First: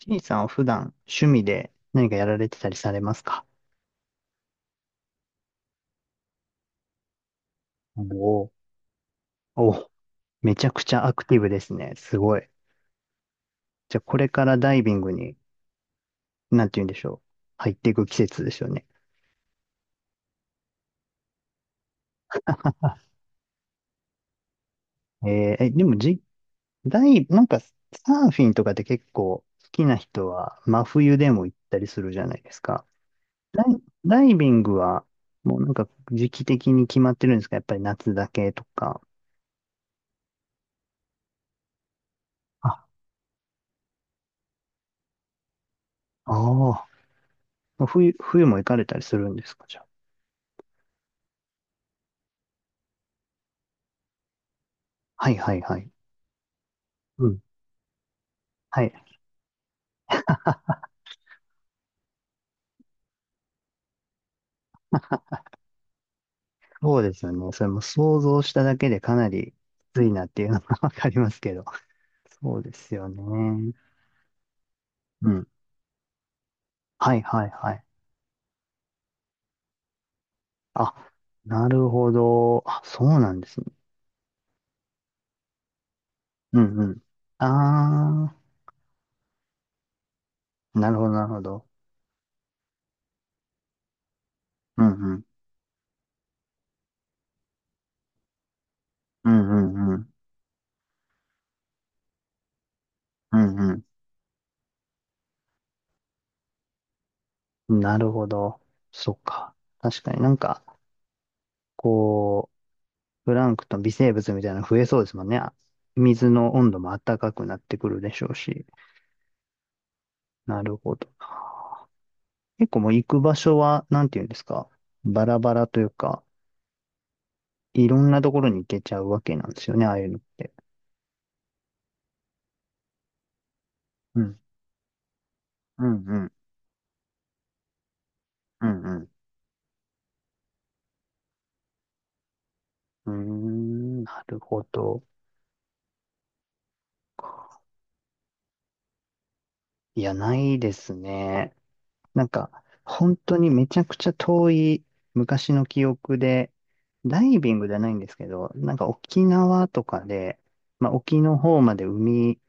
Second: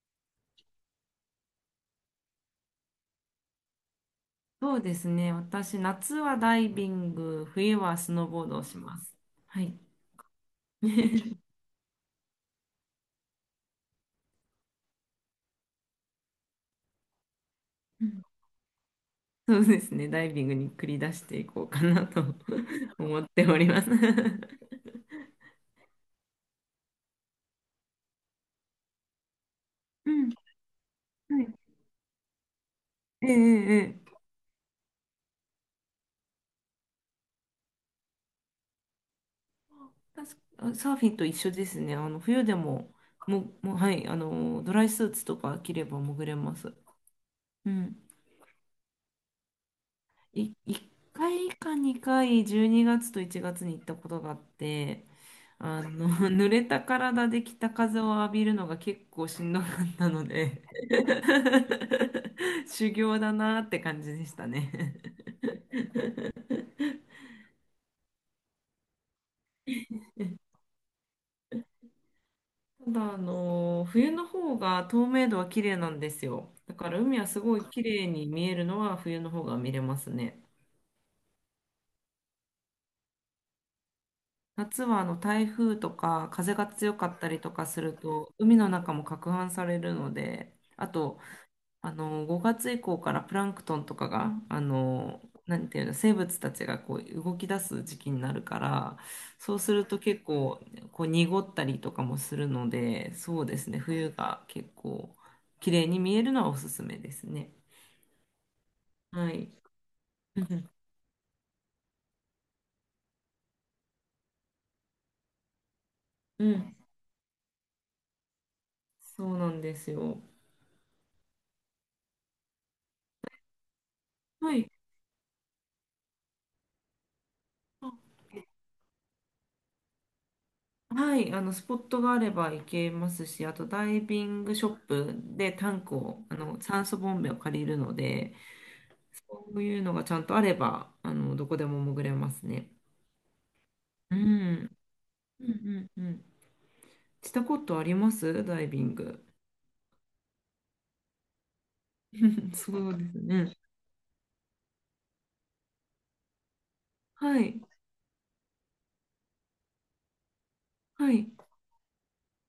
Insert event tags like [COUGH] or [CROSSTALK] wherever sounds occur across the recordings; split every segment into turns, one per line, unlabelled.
ちいさんは普段趣味で何かやられてたりされますか？
そうですね。私、夏はダイビング、冬は
お
スノーボー
ー。
ドをします。はい。
お、めちゃくちゃアクティブで
[LAUGHS]
すね。すごい。じゃあこれからダイビングに、なんて言うんでしょう。入っていく季節ですよね。
そうですね。ダイビングに繰り出していこうかなと [LAUGHS] 思っております。[LAUGHS] う
えーえ、でもじ、ダイ、なんかサーフィンとかって結構好きな人
ん。
は真冬で
は
も
い。
行ったりするじゃないですか。
え
ダイ、
えええ。
ダイビングはもうなんか時期的に決まってるんですか？やっぱり夏だけとか。
確かサーフィンと一緒ですね。あの冬で
あ、
も、もう、はい、あの、ドライスーツとか着れば潜れます。
あ
う
あ、
ん。
冬も行かれたりするんですかじゃあ。
1回か2回、12月と1月に行ったことがあって、
はいはいは
あ
い。
の [LAUGHS] 濡れた
う
体
ん。
で北風を浴びるのが
はい。
結構しんどかったので
[LAUGHS]
[LAUGHS] 修行だなって感じでしたね。
そうですよね。それも想像しただけでかなりきついなっていうのが [LAUGHS] わかりますけど。そうで
た
すよ
だあ
ね。
の冬の方が透
う
明度
ん。
は綺麗なんですよ。だから
は
海
い
はす
はい
ごい
は
綺
い。
麗に見えるのは冬の方が見れますね。
あ、なるほど。あ、そうなんですね。
夏はあの台風とか風
う
が
んう
強
ん。
かったりとかすると
あ
海の中も攪拌されるので、
ー、
あ
なるほど
と
なるほど。
あの5月以降からプランクトンとかがあ
うんう
の、
ん。
なんていうの、生物たちがこう動き出す時期になるから、
うん
そうす
う
る
んう
と
ん。
結構こう濁ったりとかもするので、
う
そうですね、
ん
冬が結構綺麗に見えるのはおすすめですね。
うん。なるほど。そっ
はい。
か。確かになん
う
か、
ん、
こう、プランクトン、微生物みたいなの増えそうですもんね。あ、水
う
の温
ん。
度も暖かくなってくるでしょうし。
そうなんですよ。
なるほど。結構もう行く場所は、なんていうんです
は
か、
い。
バラバラというか、いろんなところに行けちゃうわけなんですよね、ああいうのって。
はい、あの、スポットがあれば行けますし、あとダイ
う
ビ
ん。
ングショップでタ
う
ンク
ん、う
を、
ん、
あの、酸素ボンベを借りるので、
うん、うん。
そういうのがちゃんとあれば、あの、どこでも潜れますね。
うーん、
う
なるほ
ん。
ど。
うんうんうん。したことありますダイビング？
いや、ないですね。なんか、
[LAUGHS] そうで
本
す
当に
ね。
めちゃくちゃ遠い昔の記憶で、ダイ
は
ビン
い、
グじゃないんですけど、なんか沖縄とかで、まあ
は
沖
い、
の方まで海、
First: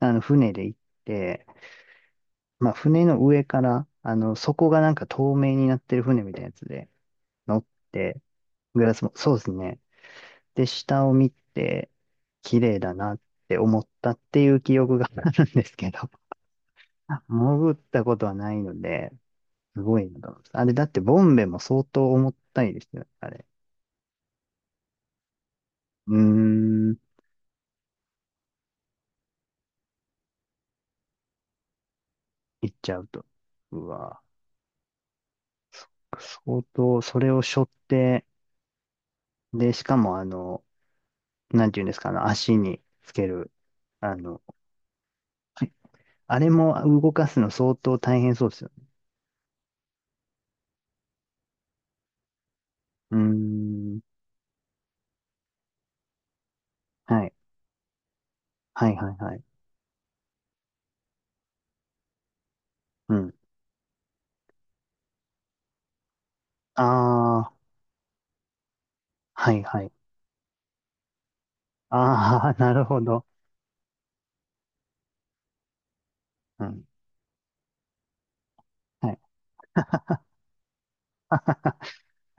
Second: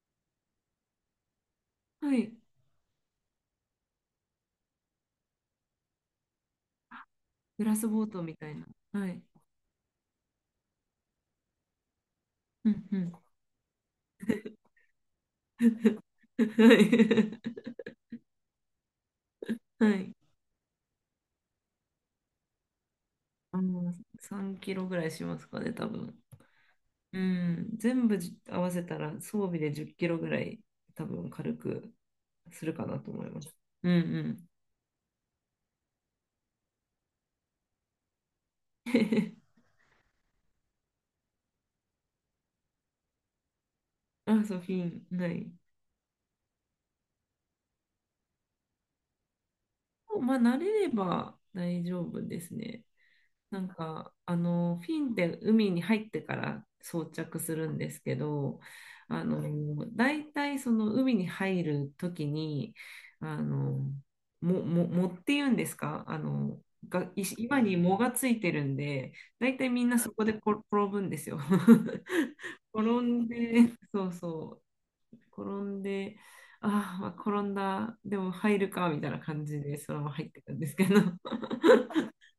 あの船で行って、
はい。
まあ、船の上から、あの、底がなんか透明になってる船みたいなやつで乗
グ
っ
ラスボー
て、
トみたいな。
グラス
は
も、
い。
そうですね。で、下を見て、綺
う
麗
ん
だ
うん。
なって思ったっていう記憶が [LAUGHS] あるんですけど、
[LAUGHS] は
[LAUGHS]
い。
潜ったことはないので、す
は
ごい
い。
なと思います。あれ、だってボンベも相当重たいですよね、あれ。
あの、3キロぐらいしますかね、多
うー
分。
ん、
うん、全部じ合わせたら装備で10キロぐらい多分軽くす
行
る
っ
か
ちゃ
な
う
と
と。
思います。
う
う
わ、
ん
相当、それを背負って、
うん。[LAUGHS]
で、しかもあの、なんていうんですか、あの、足につける、あの、
あ、そう、フィン、ない。
あれも動かすの相当大変そうですよね。
まあ、慣れれば大丈夫ですね。
うー
なん
ん。
かあのフィンって海に入ってから装
はい。
着するんですけど、
はい、はい、
あい。
はい。
の大体その海に入る時に
うん。
あの、もも藻っていうんですか、あのがい、
ああ、
今に藻がついてるんで、
は
大
い、
体
は
みん
い。
なそこでこ転ぶんですよ。[LAUGHS]
ああ、[LAUGHS] なる
転
ほど。
んで、そうそう、転んで、
うん。
あーまあ、転んだ、でも入るか、みた
は
い
い。
な感じで、そのまま入ってたんですけど、[LAUGHS]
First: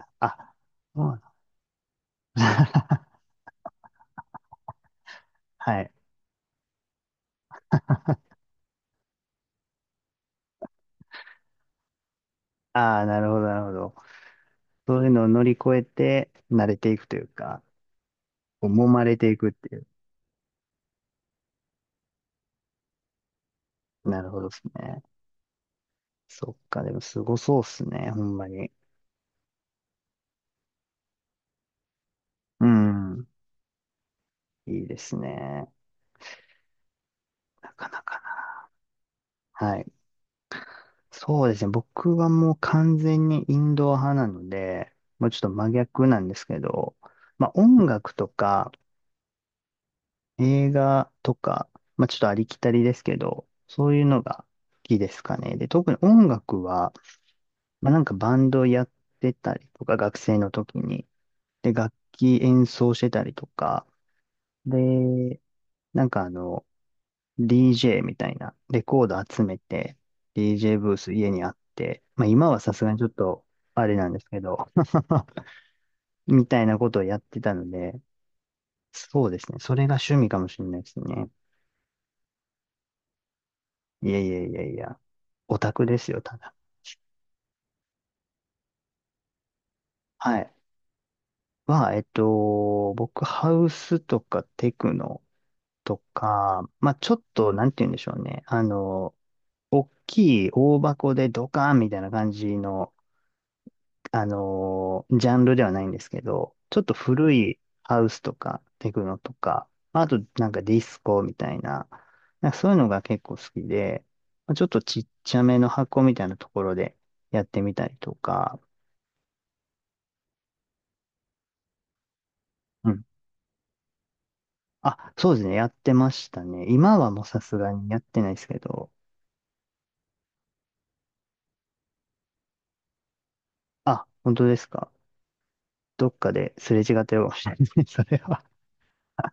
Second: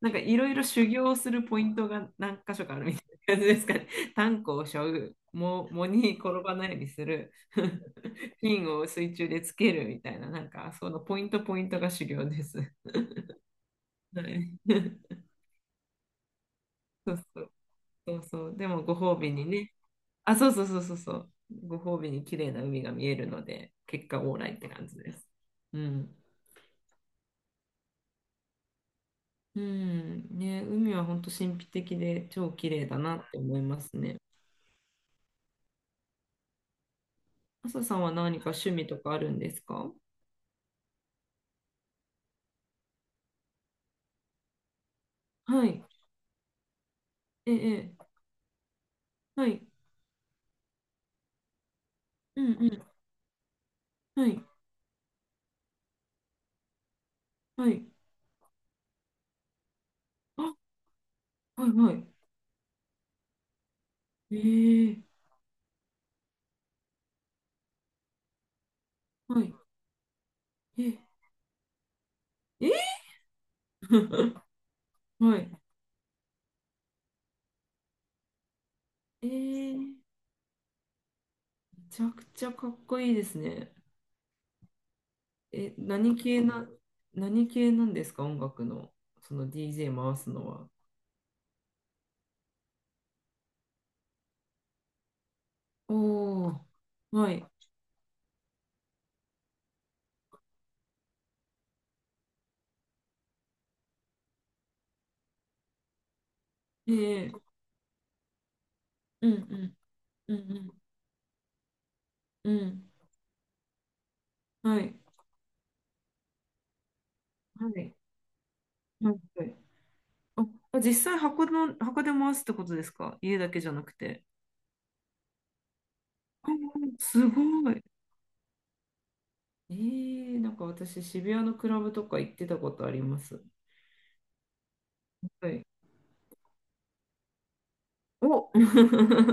なんかいろ
あ、
いろ修
そうな
行
ん
す
だ。
るポイントが何箇所かあるみ
[LAUGHS]
たいな感じですかね。炭鉱を背負う、藻
は
藻
い。
に転ばないようにする、[LAUGHS] 金を水中でつけるみたいな、なんかそのポイントポイントが修行です。
ああ、なるほど、なるほど。
はい。
そういうのを
[LAUGHS]
乗り越えて、慣れていく
そ
と
う
いう
そう
か、
そうそう。
こ
で
う
も
揉
ご
まれ
褒
て
美
い
に
くっ
ね。
ていう。
あ、そうそうそうそうそう。ご褒美に綺麗な海が見えるので、結果
なる
オー
ほ
ラ
ど
イ
で
っ
す
て感じ
ね。
です。うん。
そっか、でもすごそうっすね、ほんまに。
うん、ね、海は本当神秘的で超
う
綺麗だな
ん。
って思いますね。
いいですね。な
朝
か
さ
な
んは
か
何か
な。
趣味とかあるんです
はい。
か？
そうですね。僕はもう完全にインドア派なので、もうちょっと
は
真
い。
逆なんですけど、まあ
え
音
え、ええ。
楽とか
はい。
映画とか、まあちょっとあ
う
り
ん
き
う
たり
ん。
ですけど、そういうの
はい。
が好きですかね。で、特に音楽は、
はい。
まあなんかバンドやってたりとか、学生の
あ、
時に。
はい
で、楽
はい。
器演奏してたりとか。
ええ、
で、なんかあの、DJ みたいな、レコード
は
集
い。
めて、DJ ブー
え、
ス家にあって、まあ今はさ
え。
すがにちょっと、あれなんですけ
[LAUGHS]
ど、
は
[LAUGHS]
い。
みたいなことをやってたので、そ
え
うですね。そ
え、
れ
め
が趣味かもしれないですね。
ちゃくちゃかっこいいですね。
いやいやいやいや、オタ
え、
クです
何
よ、た
系
だ。
な、何系なんですか音楽の、その DJ 回す
は
の
い。
は。
はえっと、僕、ハウスとかテクノと
おお。
か、まあ、ちょっ
はい。
と、なんて言うんでしょうね。あの、大きい大箱でドカーンみたいな感じのジャンルではないんですけど、ちょっと
ええ、
古いハウスとかテクノ
う
と
んう
か、
ん。
まあと
う
なんかデ
ん
ィスコみたいな、な
う
んか
ん。う
そういう
ん。
のが結構好きで、まあちょっ
は
と
い。
ちっちゃめの箱みたいなところでやって
は
みた
い。
りとか、
はい。あ、実際箱の、箱で回すってことで
う
す
ん。
か、家だけじゃなくて。
あ、そうですね、やってました
あ、
ね。今はもう
す
さすが
ごい。
にやってないですけど、
えー、なんか私、渋谷のクラブとか行ってたことあります。
あ、本当ですか。
はい。
どっかですれ違ってるかもしれないですね、[LAUGHS] それは。
お。 [LAUGHS]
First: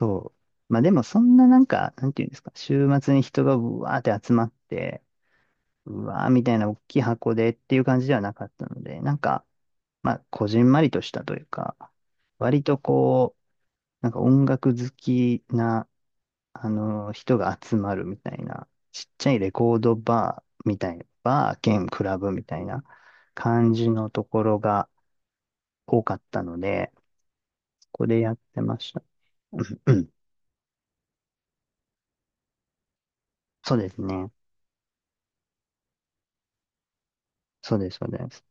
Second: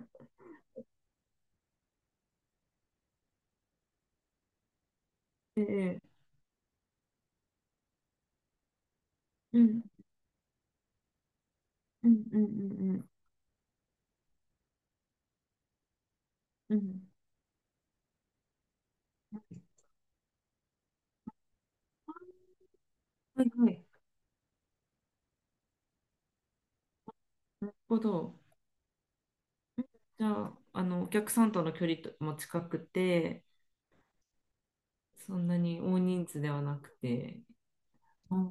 そう。まあでもそんななんか、なんていうんですか、週末に人がぶわーって集まって、
ええ。
うわーみたいな大きい箱でっていう感じではなかったので、なんか、
うん、
まあ、こじんまりとしたというか、
うん、うん、う
割と
ん、
こう、なんか音楽好きな、あ
うん。
の人が集まるみたいな、ちっちゃいレコードバーみたいな、バー兼クラブみたいな
はい、は
感
い。
じのところが多かったので、
なるほ
ここでや
ど。
ってました。うんうん、
じゃあ、あの、お客さんとの距離とも近くて、
そうですね。
そんなに大人数ではなくて、
そうです、そうです。
あ、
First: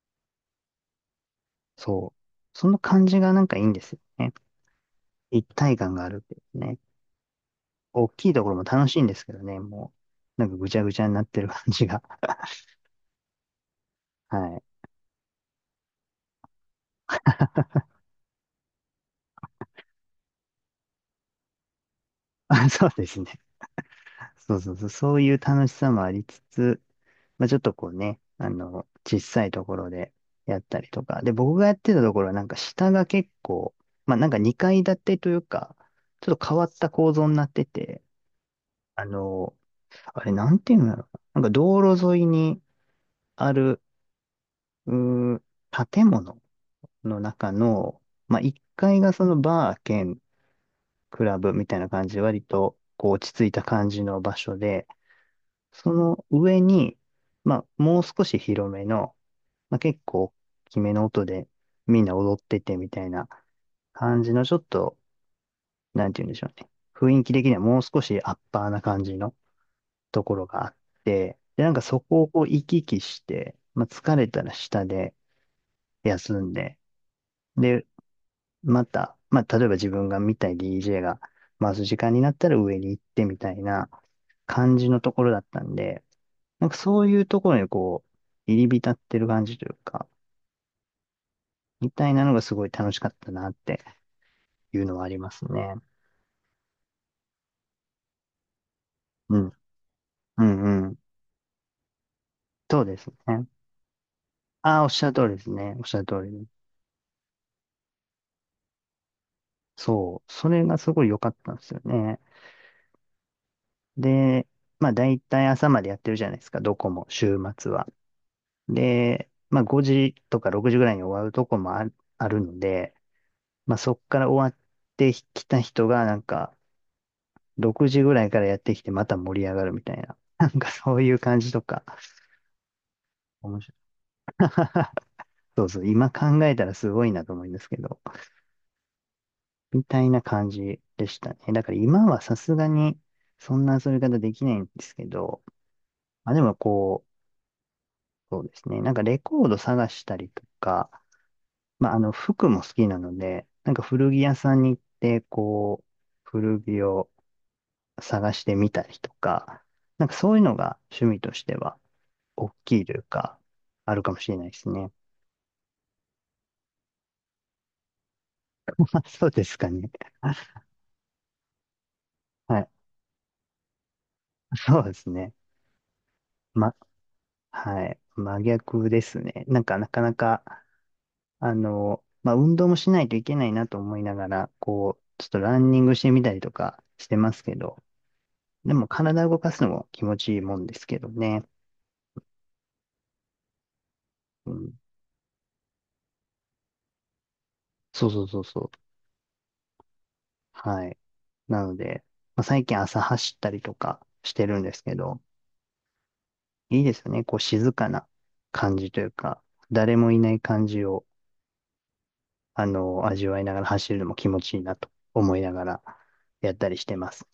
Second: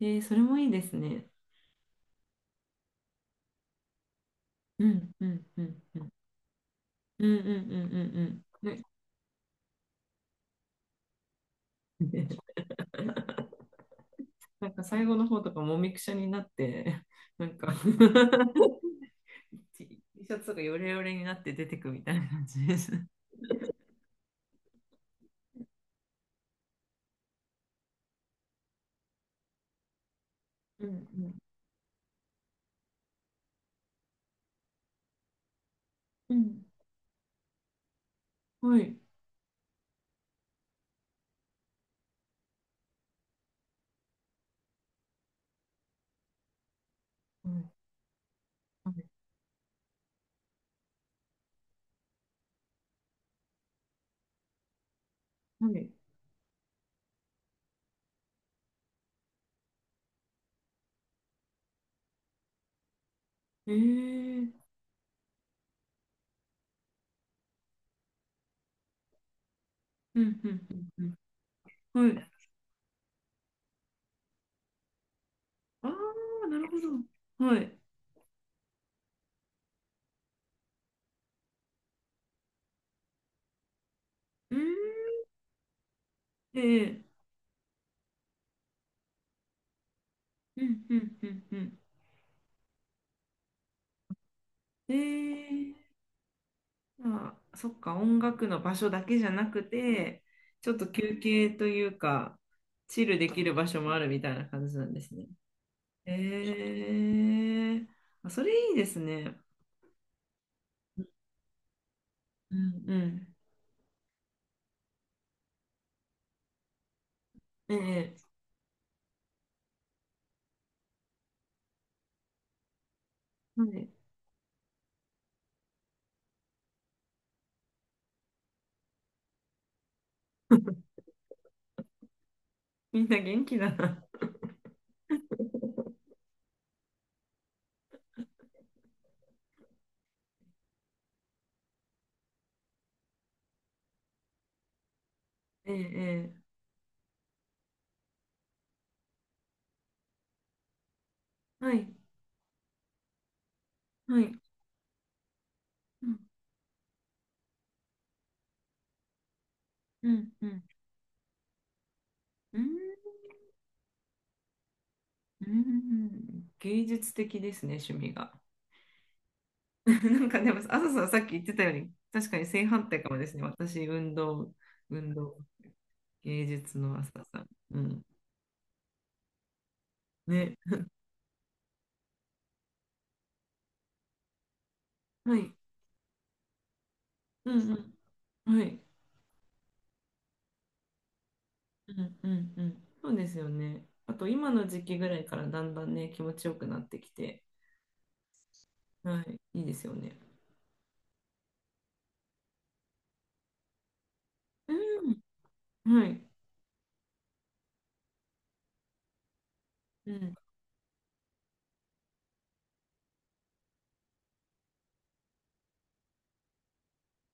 えー、それもいいですね。
そう。その感じがなんかいいんですよね。
うん、う
一
ん、う
体
ん、
感
う
があ
ん。
るんですね。
うんうんう
大きい
ん
ところも
うんう
楽しいんですけどね、もう、なんかぐちゃぐちゃになってる感じが。
ん。ね。 [LAUGHS]
[LAUGHS] はい。
なんか最後の方とかもみくちゃになって、[LAUGHS] なんか [LAUGHS] T T シャツがヨレヨレになって出てくみたいな感じ
あ、
で
そう
す。
ですね。そうそうそう、そういう楽しさもありつつ、まあ、ちょっとこうね、あの、小さいところでやった
うん
り
う
とか。で、
ん。
僕がやってたところはなんか下が結構、まあなんか2階建てというか、ちょ
う
っと変
ん。
わった構造になってて、
はい。
あの、あれなんていうんだろう。なんか道路沿いにある、うー建物の中
は
の、まあ1階が
い
そのバー兼クラブみたいな感じで割とこう落ち着いた感じの場所で、
はい。
その上に、まあもう少し広めの、まあ結構大きめの音でみんな踊っててみたいな
ええ
感じのちょっ
ー。
と、なんて言うんでしょうね。雰囲気的にはもう少しアッパーな感じの
う
とこ
ん
ろ
う
があっ
んうん
て、で、なんかそ
うん。は
こを
い。
こう行き来して、まあ疲れたら下で
あ
休
あ、
ん
なる
で、
ほど。はい。
で、また、まあ、例えば自分が見たい DJ が回す時間になったら上に行ってみたいな
うー
感じのと
ん。
ころだったんで、
え
なんか
ー。
そういうところにこう、入り浸ってる感じというか、
うんうんうんうん。
みたいなのがすごい楽しかったなっていう
え
のはありますね。
え。まあ、そっか、音楽の場所だけじゃ
う
な
ん。
くて、
う
ちょっ
んう
と
ん。
休憩というか、
そうで
チ
す
ルでき
ね。
る場所もあるみたいな感じ
ああ、
な
おっ
んで
しゃる
す
通り
ね。
ですね。おっしゃる通りです。
ええ、あ、それいいですね。
そう。それがすごい良かったんですよね。
うんうん。
で、まあ大体朝までやってるじゃないですか。どこも週末は。
ええ。
で、まあ5時とか6時ぐらいに終わるとこもあるので、
は
まあ
い。
そっから終わってきた人がなんか6時ぐらいからやってきてまた盛り上がるみたいな。[LAUGHS] なんか
[LAUGHS]
そういう感じとか。
みんな元気
面
だ
白い。
な。
[LAUGHS] そうそう、今考えたらすごいなと思うんですけど、みたいな感じでしたね。だから今はさすがにそんな遊び方できないんですけど、
え
まあで
ええ
もこう、そうですね、なんかレコード探したりとか、
え。は
ま
い、
あ、あの、服も好きなので、なんか古着
は
屋
い。
さんに行って、こう、
うん、
古着を探してみたりとか、なん
う
か
ん、
そういう
う
の
ん。
が趣味としては、大
うん、
きいというか、あるかもしれないですね。
うん、芸術的ですね、趣味が。
[LAUGHS] まあ、そうですか
[LAUGHS]
ね。
なんかでも、
[LAUGHS]
朝さんさっき言ってたように、確かに
は
正
い。
反対かもですね。私、運動、
そうです
運
ね。
動芸
ま、
術の朝さん。う
はい。
ん。
真逆ですね。なんか、なかなか、
ね。
あの、まあ、運動もしないといけないなと思いながら、こう、ちょっ
は
と
い。
ランニングしてみたりとかしてます
う
け
んう
ど、
ん。は
で
い。
も体動かすのも気持ちいいもんですけどね。
うんうんうん。そうですよね。あと
う
今の
ん、
時期ぐらいからだんだんね、気持ちよくなってきて、
そうそうそうそう。
はい。いいですよね。
はい。なので、まあ、最近朝走ったりとかしてるんですけ
う
ど、
ん。はい。
いいですよね。こう静かな感じというか、誰も
う
いな
ん。
い感じを、あの、味わいながら走るのも気持ちいいなと思いながらやったりしてます。